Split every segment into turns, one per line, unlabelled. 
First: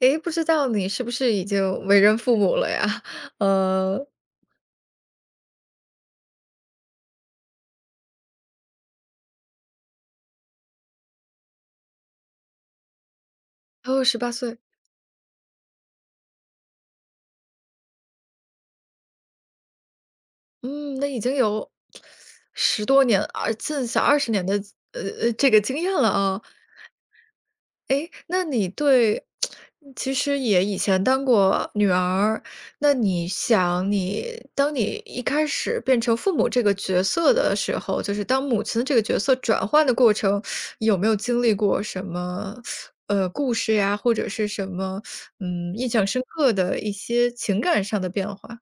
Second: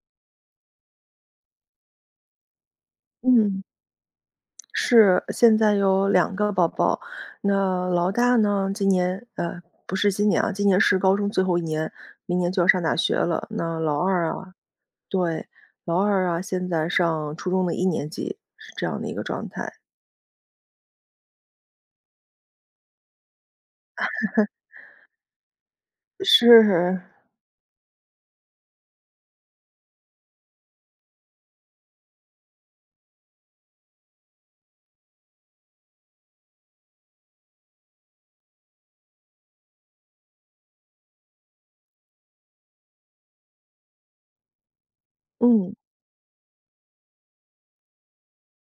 诶，不知道你是不是已经为人父母了呀？
嗯，
呃，
是，现在有两个宝宝。那老大呢，今年不是今年啊，今年是高中最后一年，明年就要上大学了。那老
哦，十
二
八
啊，
岁，
对，老二啊，现在上初中的一年级，是这样的一个状态。
嗯，那已经有10多年，而近小20年的，这个经验了啊。
是，
诶，那你对其实也以前当过女儿，那你想你当你一开始变成父母这个角色的时候，就是当母亲这个角色转换的过程，有没有经历过什么，故事呀，或者是什么，
嗯。
印象深刻的一些情感上的变化？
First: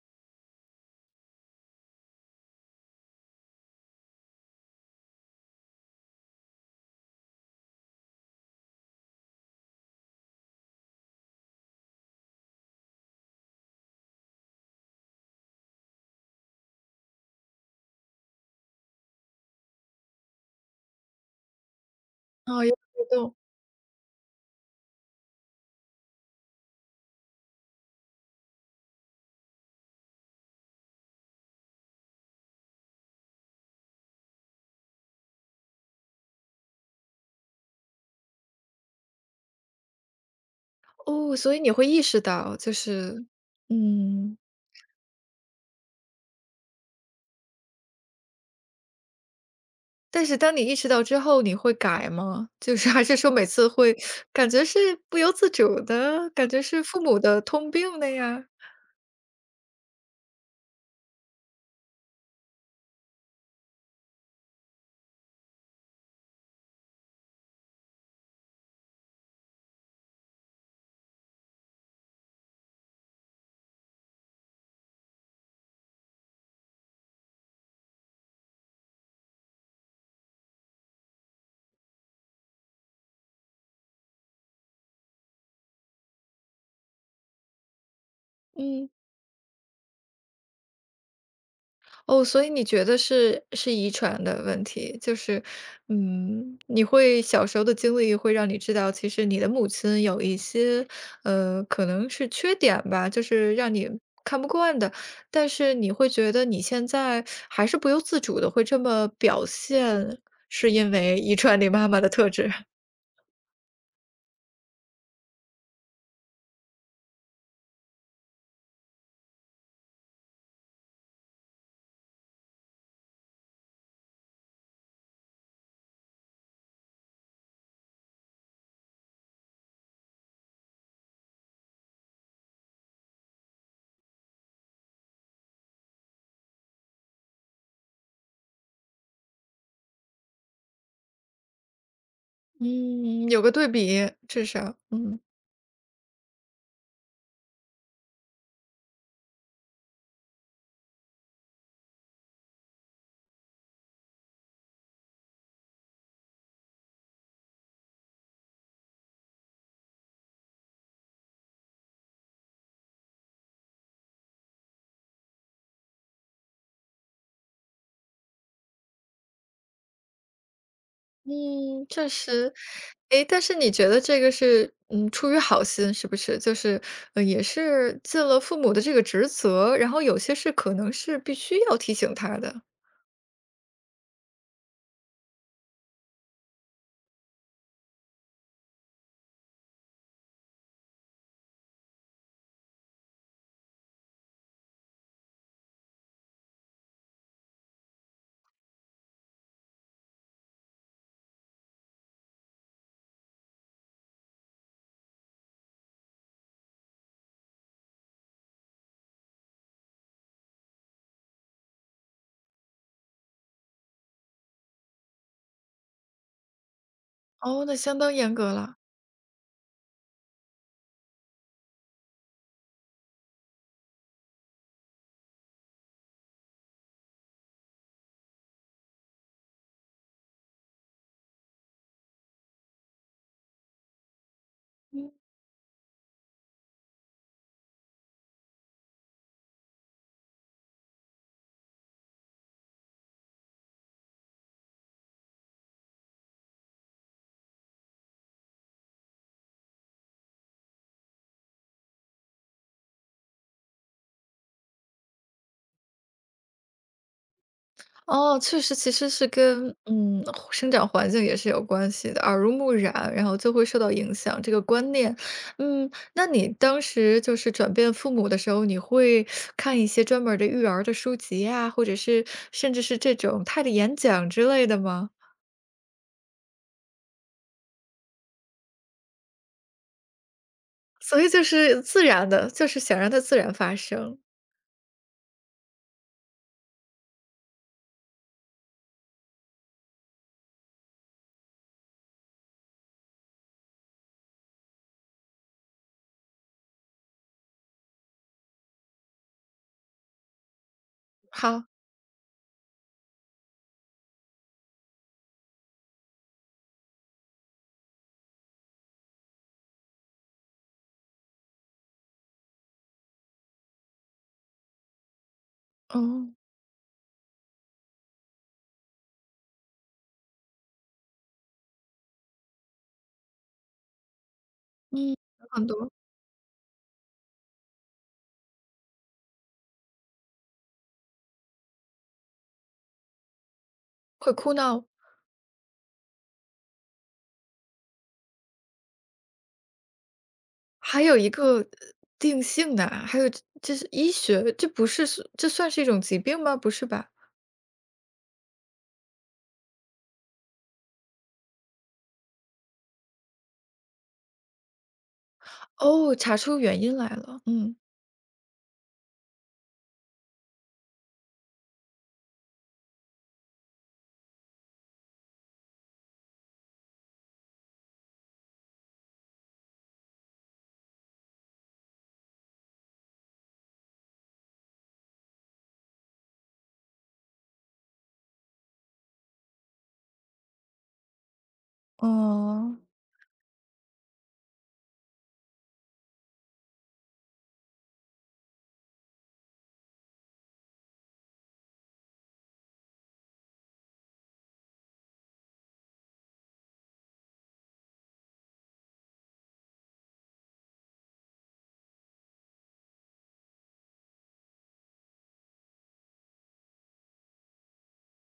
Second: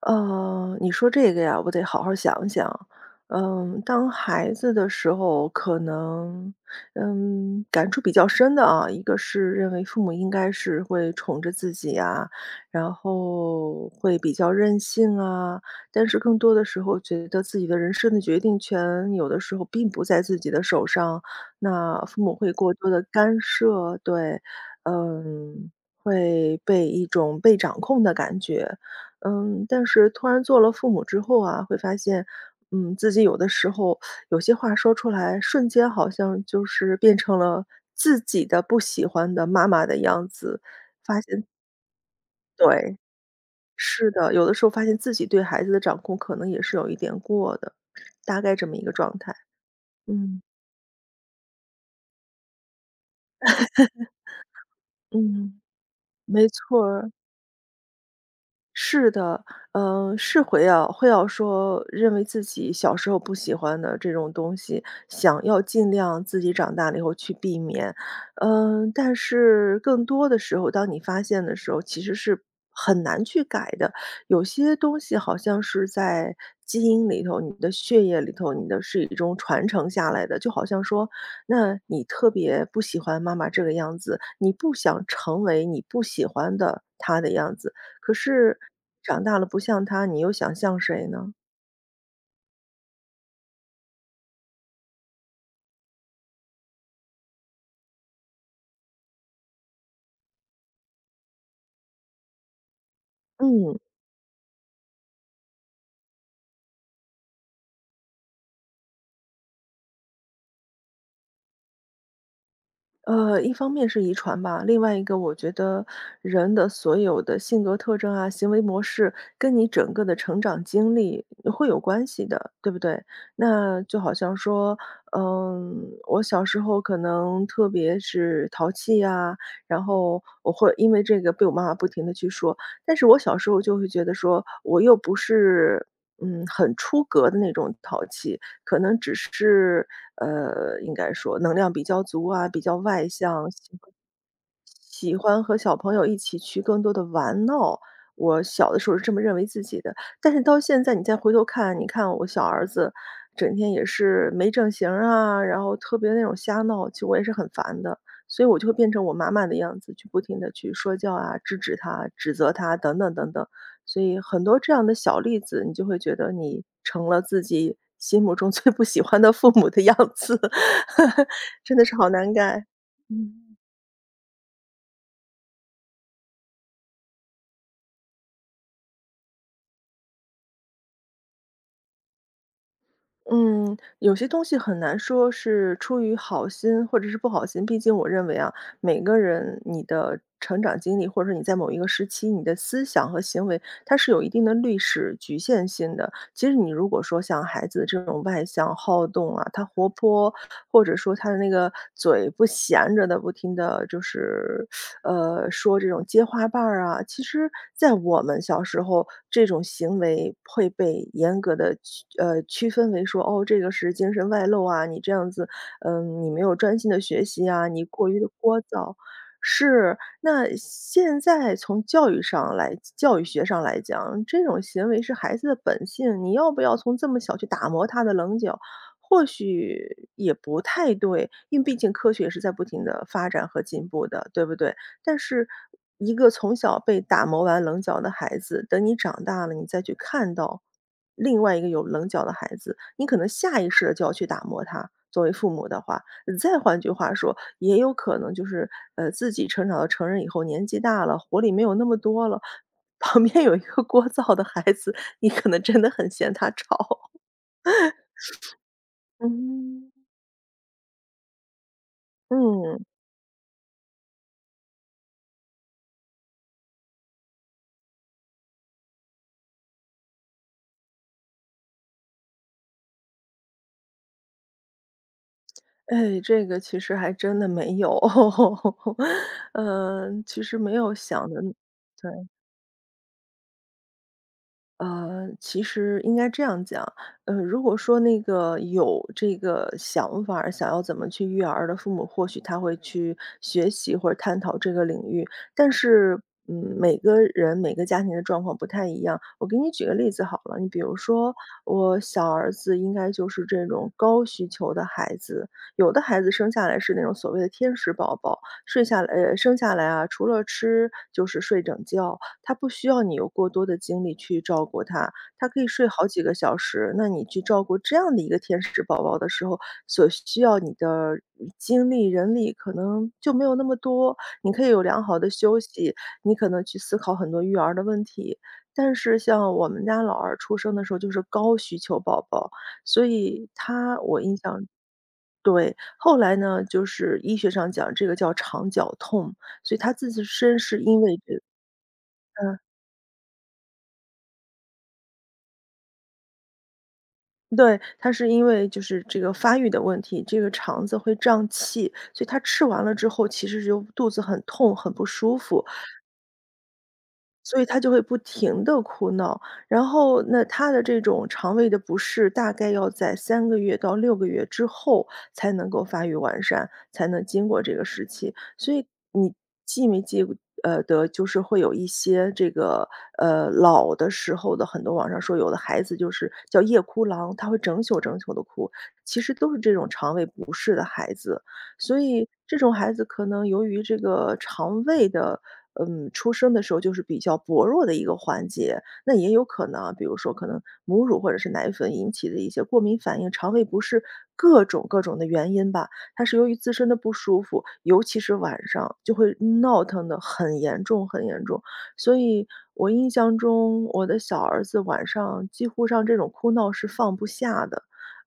你说这个呀，我得好好想想。当孩子的时候，可能，感触比较深的啊，一个是认为父母应该是会宠着自己啊，然后会比较任性啊，但是更多的时候觉得自己的人生的决定权有的时候并不在自己的手上，那父母会
哦，
过
有
多的
互动。
干涉，对，嗯，会被一种被掌控的感觉。但是突然做了父母之后啊，会发现，自己有的时候有些话说出来，瞬间好像就是变成了自己的不喜欢的妈妈的样子。
哦，所以你会意识到，就
对，
是
是的，
嗯。
有的时候发现自己对孩子的掌控可能也是有一点过的，大概这么一个状态。
但是
嗯
当你意识到之后，你会改吗？就是还是说每次会感觉是不由自
嗯，
主的，
没
感觉是
错
父
儿。
母的通病的呀？
是的，是会要说认为自己小时候不喜欢的这种东西，想要尽量自己长大了以后去避免。但是更多的时候，当你发现的时候，其实是很难去改的。有些东西好像是在基因里头、你的血液里头、你的是一种传承下来的。就好像说，那你特别不喜欢妈妈这个样子，你不想成为你不喜欢的她的样子。可是
嗯，
长大了不像他，你又想像谁呢？
哦，所以你觉得是遗传的问题，就是，你会小时候的经历会让你知道，其实你的母亲有一些，可能是缺点吧，就是让
嗯，
你看不惯的，但是你会觉得你现在还是不由自主的会这么表现，是因为遗传你妈妈的特质。
一方面是遗传吧，另外一个我觉得人的所有的性格特征啊、行为模式，跟你整个的成长经历会有关系的，对不对？那就好像说，嗯，我小时候可能特别是淘气呀、然后我会因为这个被我妈妈不停的去说，但是我小时候就会觉得说，我又不是很出格的那种淘气，可能只是，应该说能量比较足啊，比较外
嗯，有
向，
个对比，至少，
喜
嗯。
欢和小朋友一起去更多的玩闹，我小的时候是这么认为自己的。但是到现在你再回头看，你看我小儿子整天也是没正形儿啊，然后特别那种瞎闹，其实我也是很烦的。所以我就会变成我妈妈的样子，去不停的去说教啊、制止他、指责他等等等等。所以很多这样的小例子，你就会觉得你成了自己心目中最不喜欢的父母的样子，真的
嗯，
是
确
好
嗯
难
实。
改。
诶，但是你觉得这个是，出于好心是不是？就是，也是尽了父母的这个职责，然后有些事可能是必须要提醒他的。
嗯，有些东西很难说是出于好心或者是不好心，毕竟我认为啊，每个人你的成长经历，或者说你在某一个时期，你的思想和行为，它是有一定的历史局限性的。其实你如果说像孩子这种外向好动啊，他活泼，或者说他的那个嘴不闲着的，不停的就是说这种接花瓣儿啊，其实在我们小时候，这种行为会被严格的区分为说，哦，这个是精神外露啊，你这样子，你没有专心的学习
哦，
啊，
那
你
相
过
当
于的
严格
聒
了。
噪。是，那现在从教育学上来讲，这种行为是孩子的本性，你要不要从这么小去打磨他的棱角，或许也不太对，因为毕竟科学也是在不停的发展和进步的，对不对？但是一个从小被打磨完棱角的孩子，等你长大了，你再去看到另外一个有棱角的孩子，你可能下意识的就要去打磨他。作为父母的话，再换句话说，也有可能就是，自己成长到成人以后，年纪大了，活力没有那么多了，旁边有一个聒噪的孩子，你可能真的很嫌他吵。
哦，确实，其实 是跟
嗯。
生长环境也是有关系的，耳濡目
嗯。
染，然后就会受到影响这个观念。那你当时就是转变父母的时候，你会看一些专门儿的育儿的书籍呀，或者是甚至是这种他的演讲之类的吗？
哎，这个其实还真的没有，嗯，其实没有
所
想
以
的。
就是自
对。
然的，就是想让它自然发生。
其实应该这样讲，如果说那个有这个想法儿想要怎么去育儿的父母，或许他会去学习或者探讨这个领域。但是，每个人每个家庭的状况不太一样。我给你举个例子好了，你比如说
好。
我小儿子应该就是这种高需求的孩子，有的孩子生下来是那种所谓的天使宝宝，睡下来呃，生下来啊，除了吃就是睡整觉，他不需要你有过多的精力去照顾他，他可以睡好几
哦，
个小时。那你去照顾这样的一个天使宝宝的时候，所需要你的精力、人力可能就没有那么多。你可以有良
嗯，有
好的休
很多
息，你可能去思考很多育儿的问题。但是像我们家老二出生的时候就是高需求宝宝，所以他我
会
印
哭
象。
闹。
对，后来呢，就是医学上讲这个叫肠绞痛，所以他自身是因
还有
为
一
这。
个，定性的啊，还有这是医学，这不是，是这算是一种疾病吗？不是吧？
对，他是因为就是这个发育的问题，这个肠子会胀气，所以他吃完了之后其实就肚子很痛、很不舒服。
哦，查出原因来了，
所以
嗯。
他就会不停地哭闹，然后那他的这种肠胃的不适，大概要在3个月到6个月之后才能够发育完善，才能经过这个时期。所以你记没记得就是会有一些这个，老的时候的很多网上说有的孩子就是叫夜哭狼，他会整宿整宿的哭，其实都是这种肠胃不适的孩子。所以这种
哦。
孩子可能由于这个肠胃的，出生的时候就是比较薄弱的一个环节，那也有可能啊，比如说可能母乳或者是奶粉引起的一些过敏反应、肠胃不适，各种各种的原因吧，它是由于自身的不舒服，尤其是晚上就会闹腾的很严重很严重。所以我印象中，我的小儿子晚上几乎上这种哭闹是放不下的。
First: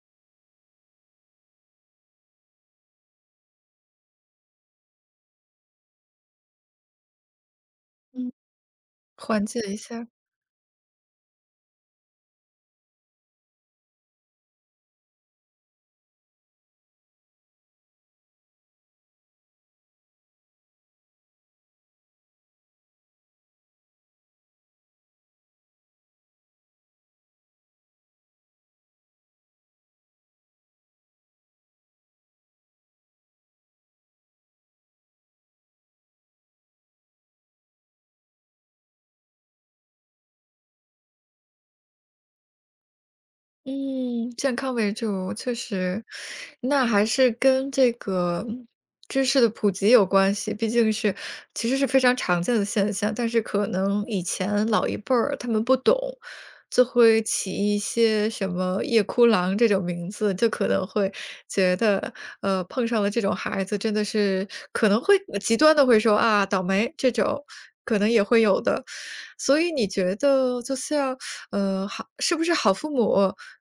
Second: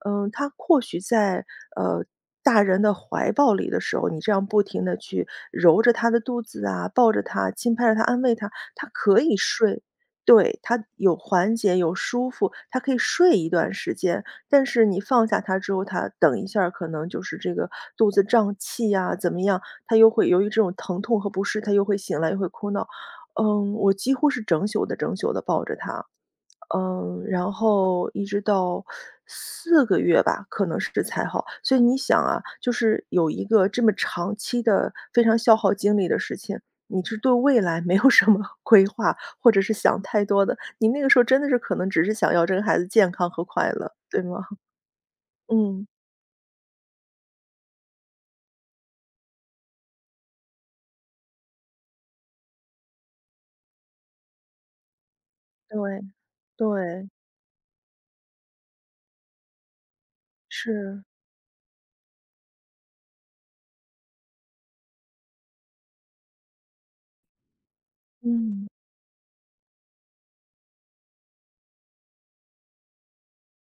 他或许在，呃，大人的怀抱里的时候，你这样不停的去揉着他的肚子啊，抱着他，轻拍着他，安
嗯，
慰他，他可以
缓解一
睡。
下。
对，他有缓解，有舒服，他可以睡一段时间。但是你放下他之后，他等一下儿可能就是这个肚子胀气呀，怎么样，他又会由于这种疼痛和不适，他又会醒来，又会哭闹。我几乎是整宿的整宿的抱着他。然后一直到4个月吧，可能是才好。所以你想啊，就是有一个这么长期的非常消耗精力的事情，你是对未来没有什么 规划，或者是想太多的，你那个时候真的是可能只是想要这个孩子健康和快乐，对
嗯，
吗？
健康为主，确
嗯，
实。那还是跟这个知识的普及有关系，毕竟是其实是非常常见的现象，但是可能以前老一辈儿他们不懂，
对，
就
对，
会起一些什么夜哭郎这种名字，就可能
是，
会觉得，碰上了这种孩子真的是可能会极端的会说啊，倒霉这种，可能也会有
嗯。
的。所以你觉得就像，好是不是好父母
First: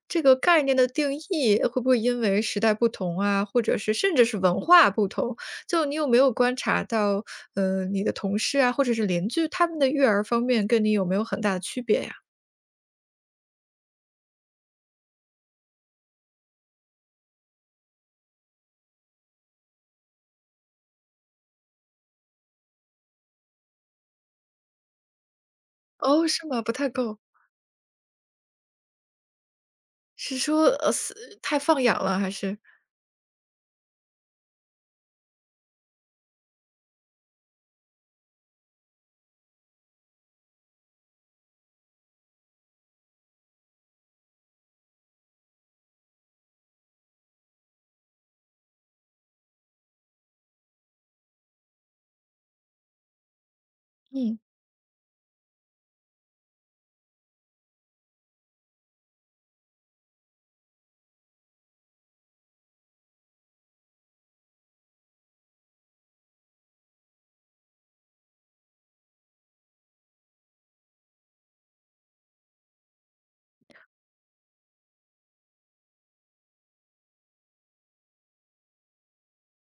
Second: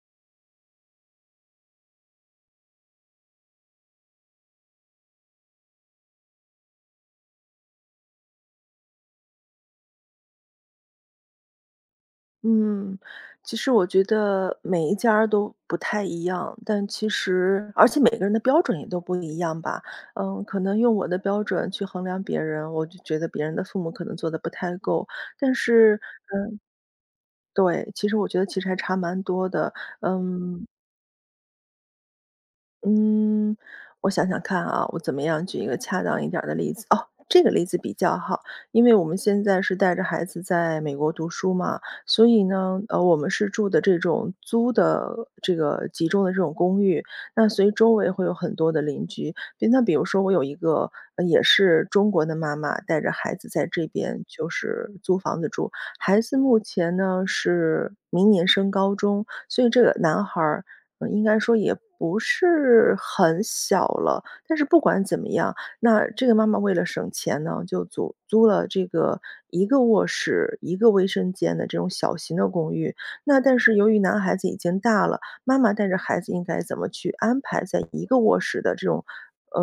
这个概念的定义，会不会因为时代不同啊，或者是甚至是文化不同，就你有没有观察到，你的同事啊，或者是邻居，他们的育儿方面跟你有没有很大的区别呀？
嗯，其实我觉得每一家儿都不太一样，但其实而且每个人的标准也都不一样吧。可能用我的标准去衡量别人，我就觉得别人的父母可能做的不太够。但是
哦，是吗？不太够。
对，其实我觉得其实还差蛮多的。
是
嗯，
说，是太放养了还是？
嗯，我想想看啊，我怎么样举一个恰当一点儿的例子？哦，这个例子比较好。因为我们现在是带着孩子在美国读书嘛，所以呢，我们是住的这种租的这个集中的这种公寓，那所以周围会有很多的邻居。比如说我有一个，也是中国的妈妈带着孩子在这边
嗯。
就是租房子住，孩子目前呢是明年升高中，所以这个男孩儿应该说也不是很小了，但是不管怎么样，那这个妈妈为了省钱呢，就租了这个一个卧室、一个卫生间的这种小型的公寓。那但是由于男孩子已经大了，妈妈带着孩子应该怎么去安排在一个卧室的这种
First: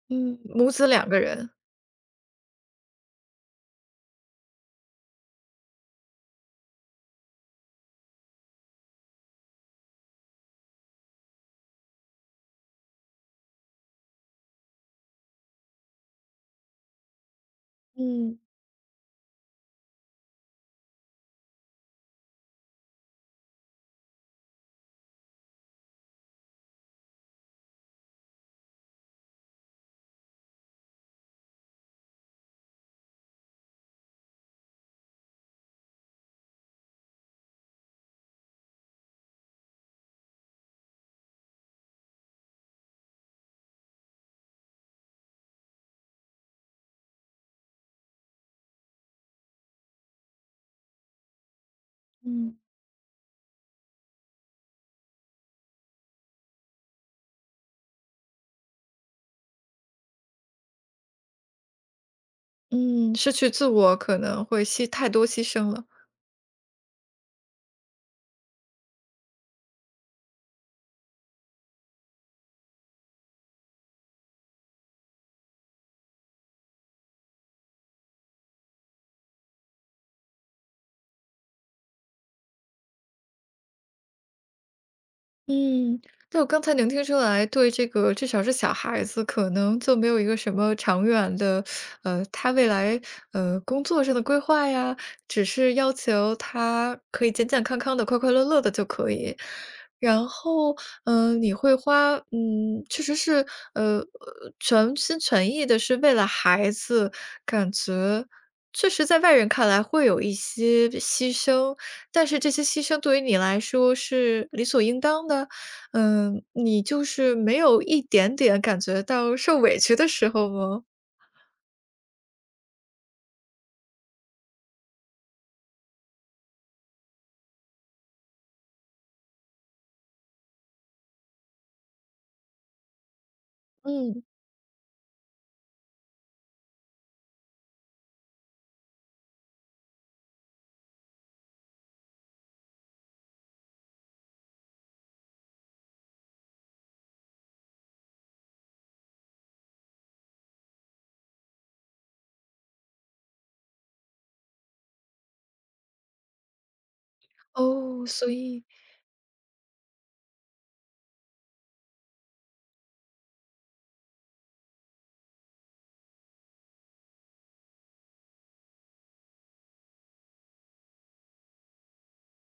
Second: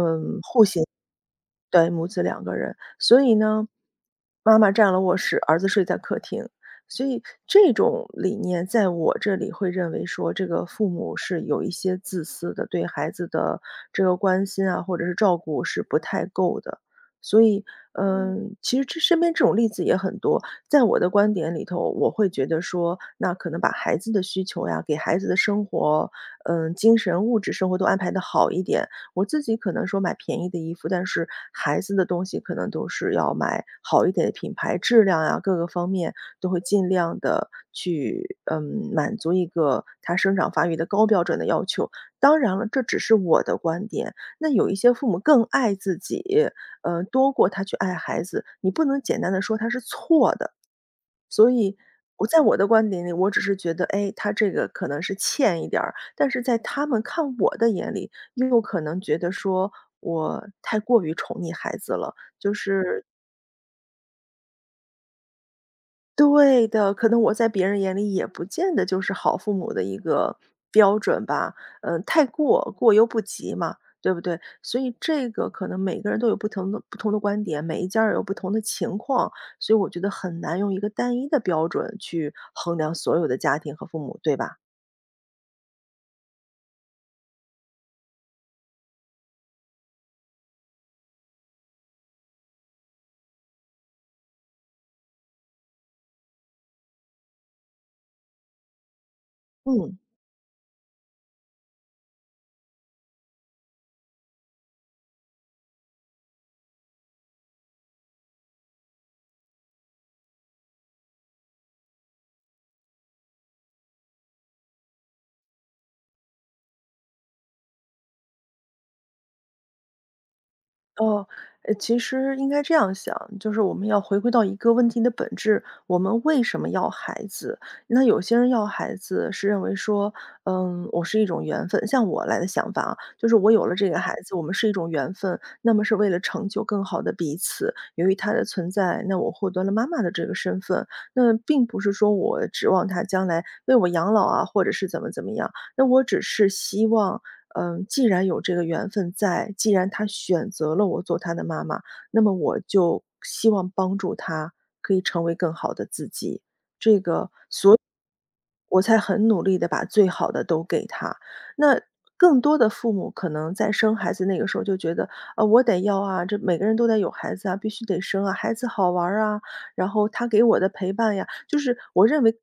嗯。母子两个人。
对，母子两个人。所以呢，妈妈占了卧室，儿子睡在客厅。所以这种理念在我这里会认为说，这个父母是有一些自私的，对孩子的这个关心啊，或者是照顾是不太够的。所以，
嗯
嗯，其实这身边这种例子也很多。在我的观点里头，我会觉得说，那可能把孩子的需求呀，给孩子的生活，嗯，精神、物质生活都安排的好一点，我自己可能说买便宜的衣服，但是孩子的东西可能都是要买好一点的品牌，质量啊，各个方面都会尽量的去，嗯，满足一个他生长发育的高标准的要求。当然了，这只是我的观点，那有一些父母更爱自己，嗯，多过他去爱孩子，你不能简单的说他是错的。所以我在
嗯。
我的观点里，我只是觉得，哎，他这个可能是欠一点儿，但是在他们看我的眼里，又有可能觉得说我太过于宠溺孩子了，就是
嗯，失去自我可能会太多牺牲了。
对的，可能我在别人眼里也不见得就是好父母的一个标准吧。嗯，太过犹不及嘛，对不对？所以这个可能每个人都有不同的观点，每一家儿有不同的情况，所以我觉得很难用一个单一的标准去衡量所有的家庭和父母，对吧？
嗯，那我刚才能听出来，对这个至少是小孩子，可能就没有一个什么长远的，他未来工作上的规划呀，只是要求他可以健健康康的、快快乐乐的就可以。
嗯。
然后，你会花，确实是，全心全意的是为了孩子，感觉确实在外人看来会有一些牺牲，但是这些牺牲对于你来说是理所应当的，你就是没有一点点感觉到受委屈的时候吗？
哦，其实应该这样想，就是我们要回归到一个问题的本质，我们为什么要孩子？那有些人要孩子是认为说，嗯，我是一种缘分。像我来的想法啊，就是我有了这个孩
嗯。
子，我们是一种缘分，那么是为了成就更好的彼此。由于他的存在，那我获得了妈妈的这个身份，那并不是说我指望他将来为我养老啊，或者是怎么怎么样，那我只是希望嗯，既然有这个缘分在，既然她选择了我做她的妈妈，那么我就希望帮助她可以成为更好的自己。
哦，所以，
我才很努力的把最好的都给他。那更多的父母可能在生孩子那个时候就觉得，啊，我得要啊，这每个人都得有孩子啊，必须得生啊，孩子好玩儿啊，然后他给我的陪伴呀，就是我认为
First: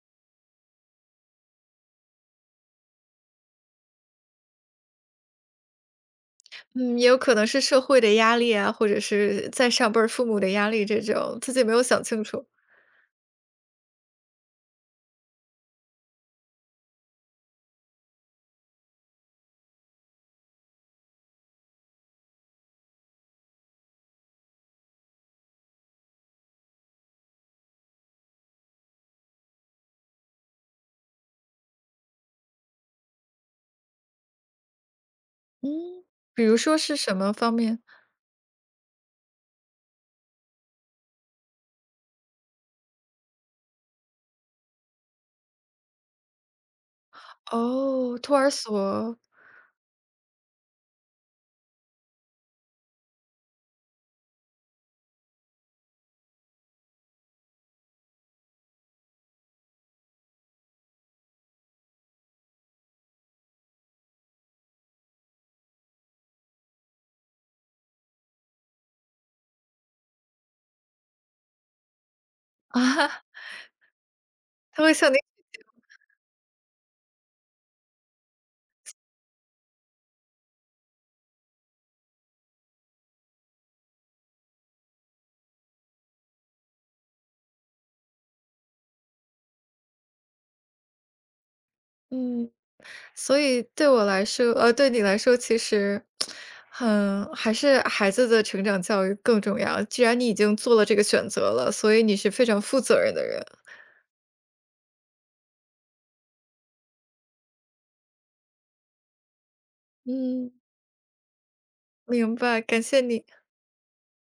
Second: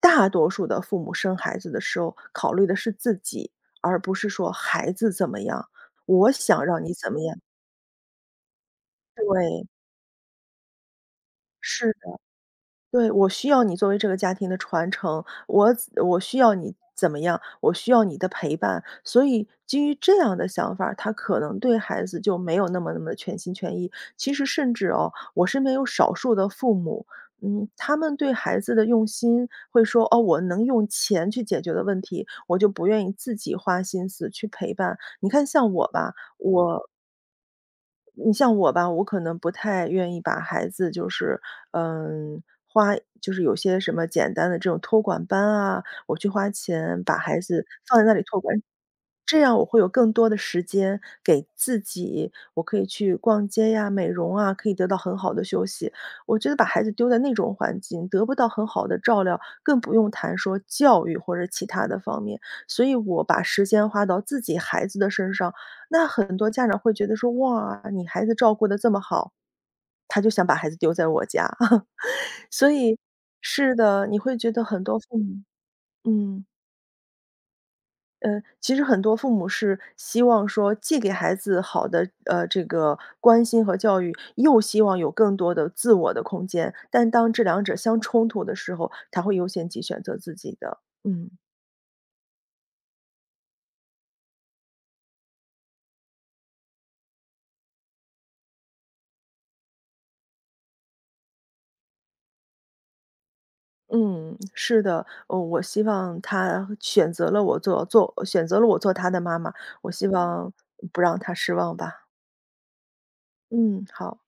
大多数的父母生孩子的时候考虑的是自己，而不是说孩子怎么样，我想让你
嗯，也
怎
有
么
可
样。
能是社会的压力啊，或者是
对，
在上辈儿父母的压力这种，自己没有
是。
想清楚。
对，我需要你作为这个家庭的传承，我需要你怎么样，我需要你的陪伴。所以基于这样的想法儿他可能对孩子就没有那么全心全意。其实甚至哦，我身边有少数的父母，嗯，他们对孩子的用心会说：“哦，我能用钱去解决的问题，我就不愿意自己花心思去陪伴。”
嗯。比如说是什么方面？
你像我吧，我可能不太愿意把孩子就是，嗯，就是有些什么简单的这种托管班啊，我去花钱把孩子放在那
哦，
里
托
托
儿
管。
所。
这样我会有更多的时间给自己，我可以去逛街呀、美容啊，可以得到很好的休息。我觉得把孩子丢在那种环境，得不到很好的照料，更不用谈说教育或者其他的方面。所以我把时间花到自己孩子的身上，那很多家长会觉得说：“哇，你孩子照顾得这么好。”他就想把孩子丢在我家。所
啊，
以 是的，你会觉得很
他会
多
向你
父母嗯。其实很多父母是希望说既给孩子好的，这个关心和教育，又希望有更多的自我的空间，但当这两者相冲突的时候，他会优先级选择自己的。嗯，
嗯，所以对我来说，对你来说，其实，还是孩子的成长教育更重要。既然你已经做了这个选择了，所以你是非常负责任的人。
嗯，是的，我希望他选择了我做他的妈妈，我希
嗯，
望不让他失望吧。
明白，感谢你。
嗯，好。